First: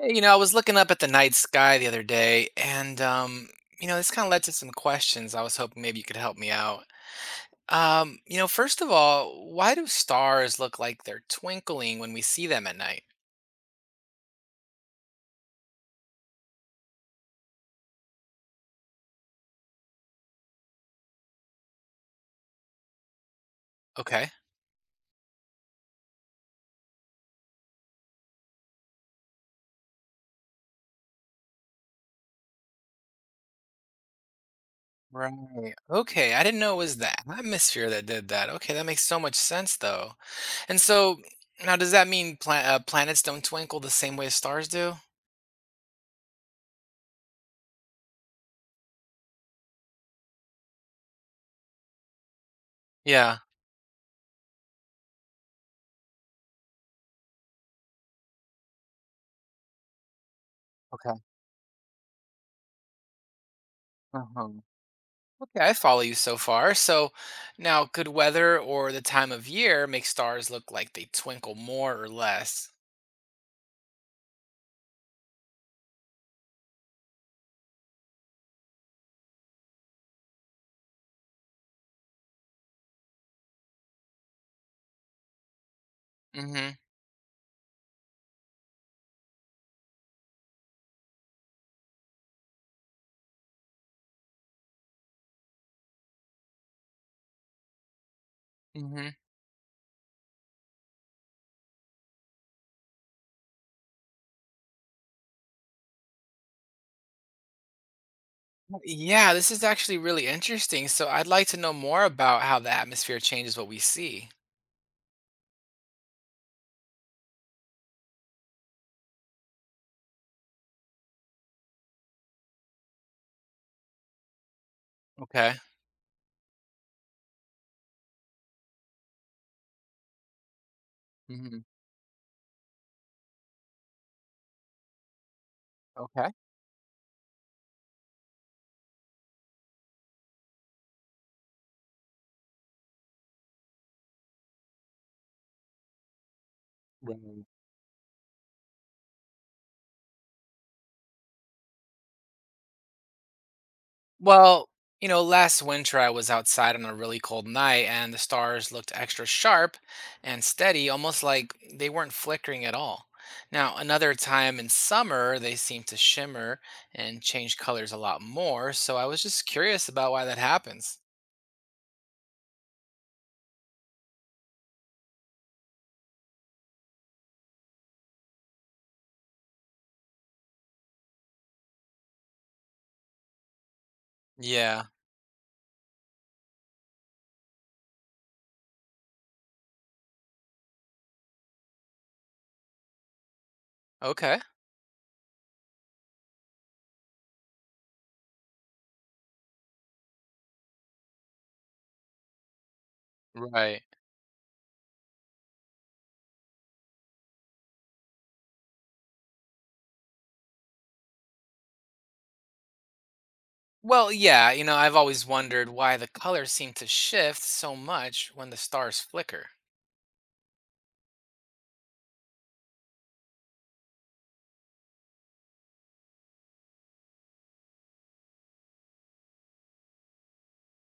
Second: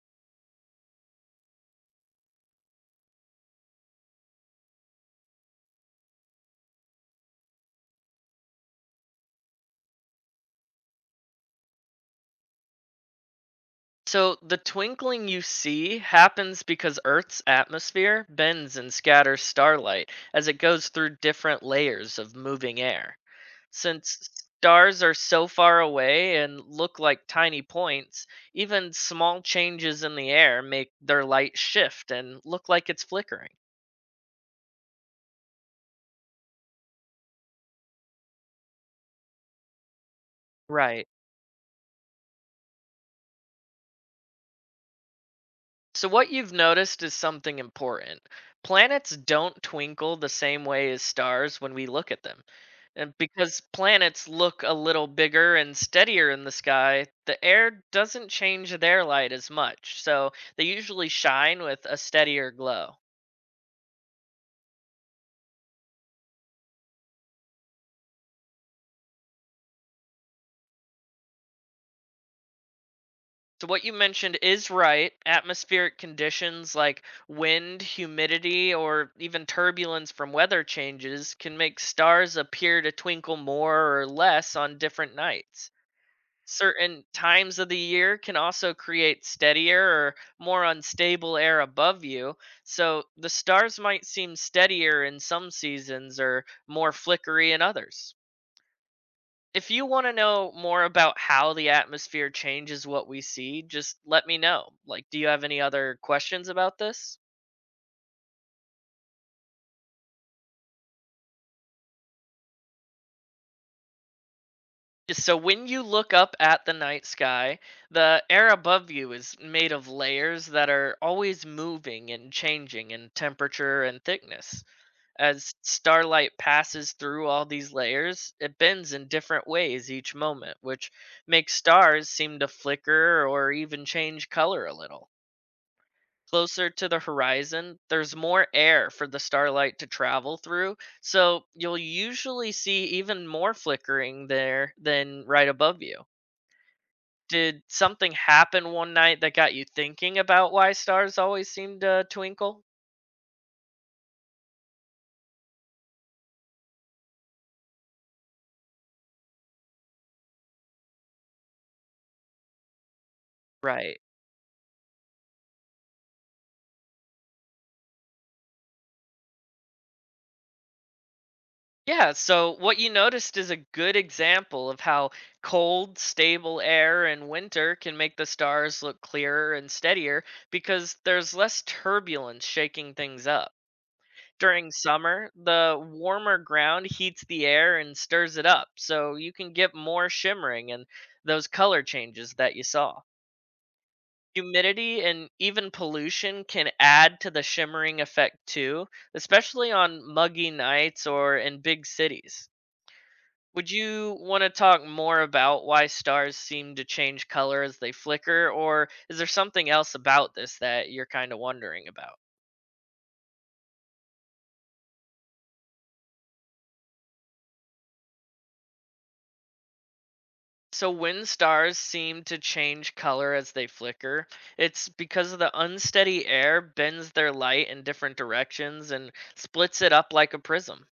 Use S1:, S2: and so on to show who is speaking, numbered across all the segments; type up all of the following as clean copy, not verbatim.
S1: Hey, I was looking up at the night sky the other day, and this kind of led to some questions. I was hoping maybe you could help me out. First of all, why do stars look like they're twinkling when we see them at night?
S2: So the twinkling you see happens because Earth's atmosphere bends and scatters starlight as it goes through different layers of moving air. Since
S1: Okay.
S2: stars are so far away and look like tiny points, even small changes in the air make their light shift and look like it's flickering.
S1: Right. Okay, I didn't know it was the atmosphere that did that. Okay, that makes so much sense though. And
S2: Right.
S1: so now, does that mean planets don't twinkle the same way as stars do?
S2: So, what you've noticed is something important. Planets don't twinkle the same way as stars when we look at them. And
S1: Yeah.
S2: because planets look a little bigger and steadier in the sky, the air doesn't change their light as much. So, they usually
S1: Okay.
S2: shine with a steadier glow.
S1: Uh-huh. Okay, I follow you so far. So now, good weather or the time of year make stars look like they twinkle more or less.
S2: So, what you mentioned is right. Atmospheric conditions like wind, humidity, or even turbulence from weather changes can make stars appear to twinkle more or less on different nights.
S1: Mm-hmm.
S2: Certain times of the year can also create steadier or more unstable air above you. So the stars might seem steadier in some seasons or more flickery in others.
S1: Mm-hmm.
S2: If you want to know more about how the atmosphere changes what we see, just let me know. Like, do you have any other questions about this?
S1: Yeah, this is actually really interesting. So I'd like to know more about how the atmosphere changes what we see.
S2: Yeah. So, when you look up at the night sky, the air above you is made of layers that are always moving and changing in temperature and thickness.
S1: Okay.
S2: As starlight passes through all these layers, it bends in different ways each moment, which makes
S1: Mm-hmm.
S2: stars seem to flicker or even change color a little.
S1: Okay.
S2: Closer to the horizon, there's more air for the starlight to travel through, so you'll usually see even more flickering there than right above you.
S1: Right.
S2: Did something happen one night that got you thinking about why stars always seem to twinkle?
S1: Well, last winter I was outside on a really cold night and the stars looked extra sharp and steady, almost like they weren't flickering at all. Now,
S2: Right.
S1: another time in summer, they seemed to shimmer and change colors a lot more, so I was just curious about why that happens.
S2: Yeah, so what you noticed is a good example of how cold, stable air in winter can make the stars look clearer and steadier because there's less turbulence shaking things up. During
S1: Yeah,
S2: summer, the warmer ground heats the air and stirs it up, so you can get more shimmering and those color changes that you saw.
S1: okay.
S2: Humidity and even pollution can add to the shimmering effect too, especially on muggy nights or in big cities. Would
S1: Right.
S2: you want to talk more about why stars seem to change color as they flicker, or is there something else about this that you're kind of wondering about?
S1: Well, yeah, I've always wondered why the colors seem to shift so much when the stars flicker.
S2: So, when stars seem to change color as they flicker, it's because of the unsteady air bends their light in different directions and splits it up like a prism.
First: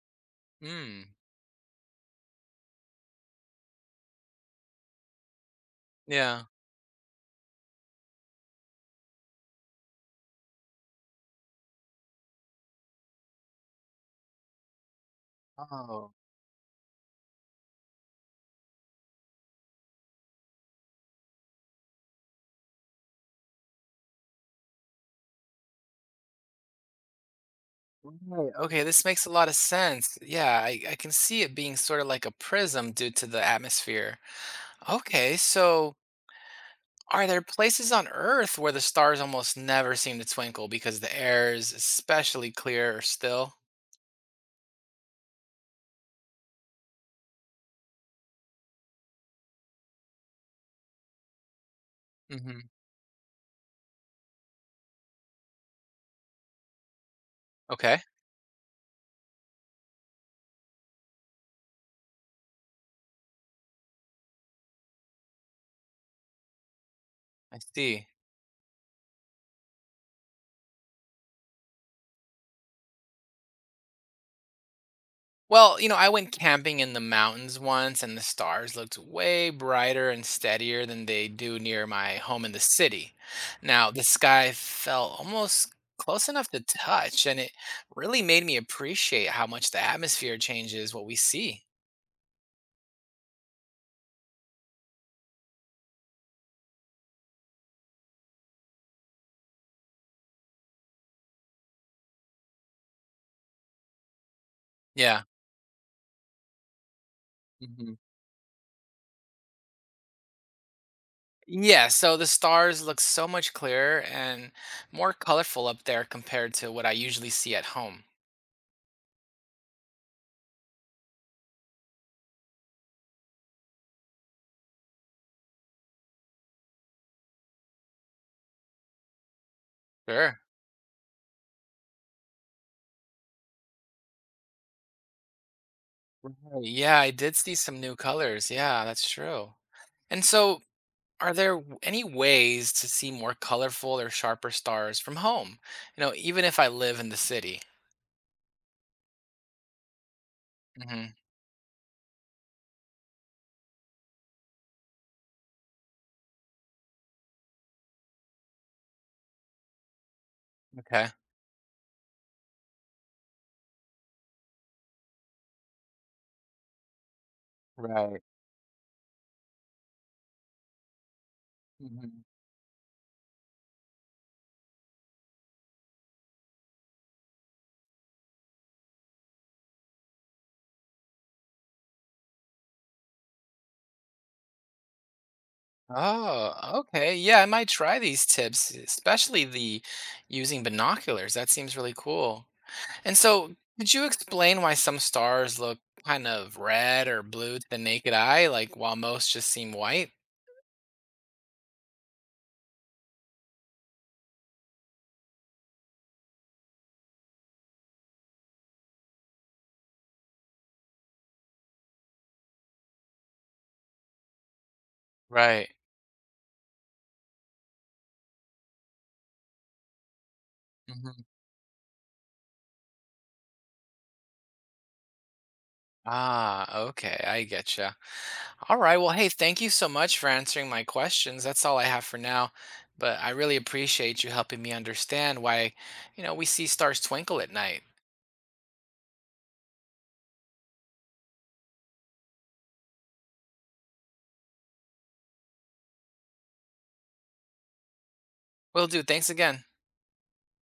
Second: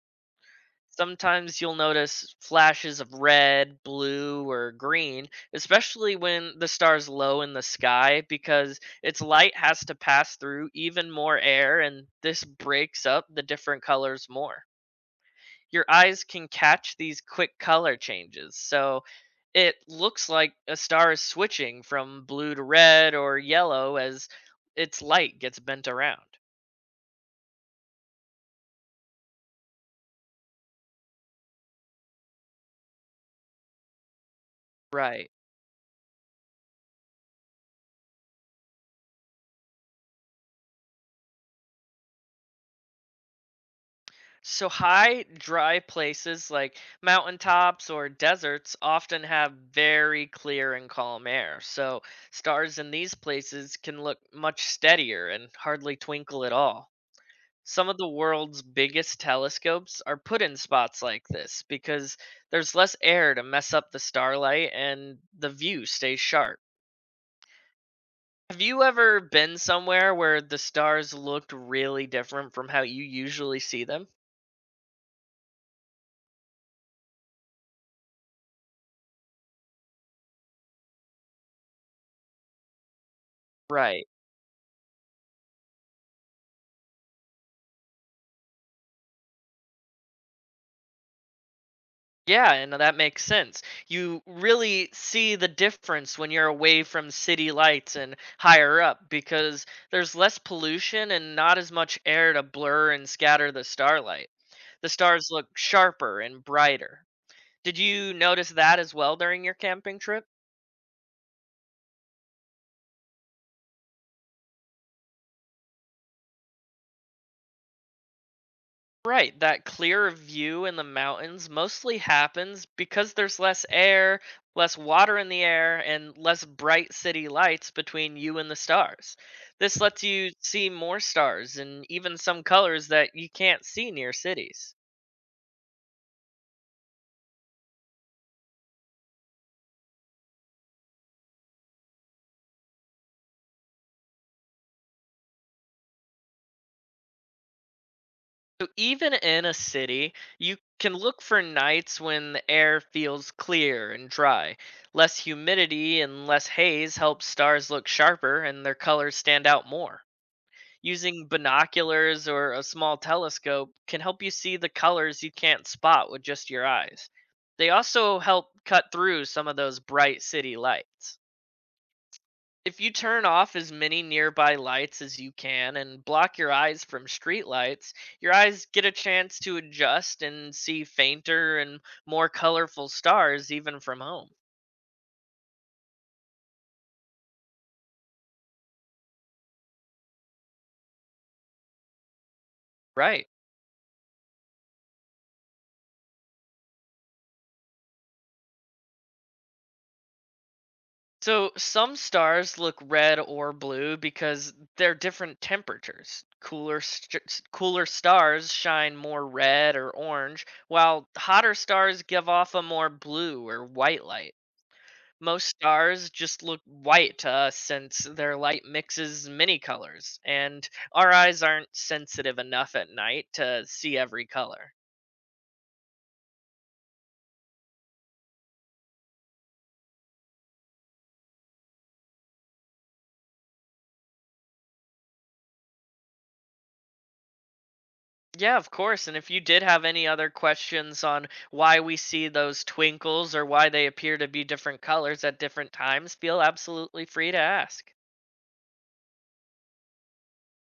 S1: Hmm,
S2: Sometimes you'll notice flashes of red, blue, or green, especially
S1: yeah.
S2: when the star's low in the sky, because its light has to pass through even more air, and this breaks up the different colors more. Your
S1: Oh.
S2: eyes can catch these quick color changes, so it looks like a star is switching from blue to red or yellow as its light gets bent around.
S1: Right. Okay, this makes a lot of sense. Yeah, I can see it being sort of like a prism due to the atmosphere.
S2: Right.
S1: Okay, so are there places on Earth where the stars almost never seem to twinkle because the air is especially clear or still?
S2: So high, dry places like mountaintops or deserts often have very clear and calm air. So
S1: Hmm.
S2: stars in these places can look much steadier and hardly twinkle at all. Some of
S1: Okay,
S2: the world's biggest telescopes are put in spots like this because there's less air to mess up the starlight and the view stays sharp.
S1: I see.
S2: Have you ever been somewhere where the stars looked really different from how you usually see them?
S1: Well, I went camping in the mountains once, and the stars looked way brighter and steadier than they do near my home in the city. Now, the
S2: Right.
S1: sky felt almost close enough to touch, and it really made me appreciate how much the atmosphere changes what we see.
S2: Yeah, and that makes sense. You really see the difference when you're away from city lights and higher up because there's less pollution and not as much air to blur and scatter the starlight. The
S1: Yeah.
S2: stars look sharper and brighter. Did
S1: Hmm.
S2: you notice that as well during your camping trip?
S1: Yeah, so the stars look so much clearer and more colorful up there compared to what I usually see at home.
S2: Right, that clear view in the mountains mostly happens because there's less air, less water in the air, and less bright city lights between you and the stars. This lets you
S1: Sure.
S2: see more stars and even some colors that you can't see near cities.
S1: Right. Yeah, I did see some new colors. Yeah, that's true. And so, are there any ways to see more colorful or sharper stars from home? Even if I live in the city.
S2: So, even in a city, you can
S1: Hmm.
S2: look for nights when the air feels clear and dry. Less humidity and less haze helps stars look sharper and their colors stand out more.
S1: Okay.
S2: Using binoculars or a small telescope can help you see the colors you can't spot with just your eyes. They also
S1: Right.
S2: help cut through some of those bright city lights.
S1: Hmm.
S2: If you turn off as many nearby lights as you can and block your eyes from street lights, your eyes get a chance to adjust and see fainter and more colorful stars even from home.
S1: Oh, okay. Yeah, I might try these tips, especially the using binoculars. That seems really cool. And
S2: Right.
S1: so, could you explain why some stars look kind of red or blue to the naked eye, like while most just seem white?
S2: So some stars look red or blue because they're different temperatures. Cooler stars shine more red or orange, while hotter stars give off a more blue or white light. Most
S1: Right.
S2: stars just look white to us since their light mixes many colors, and our eyes aren't sensitive enough at night to see every color.
S1: Ah, okay. I get you. All right. Well, hey, thank you so much for answering my questions. That's all I have for now. But I really appreciate you helping me understand why, we see stars twinkle at night.
S2: Yeah, of course. And if you did have any other questions on why we see those twinkles or why they appear to be different colors at different times, feel absolutely free to ask.
S1: Will do. Thanks again.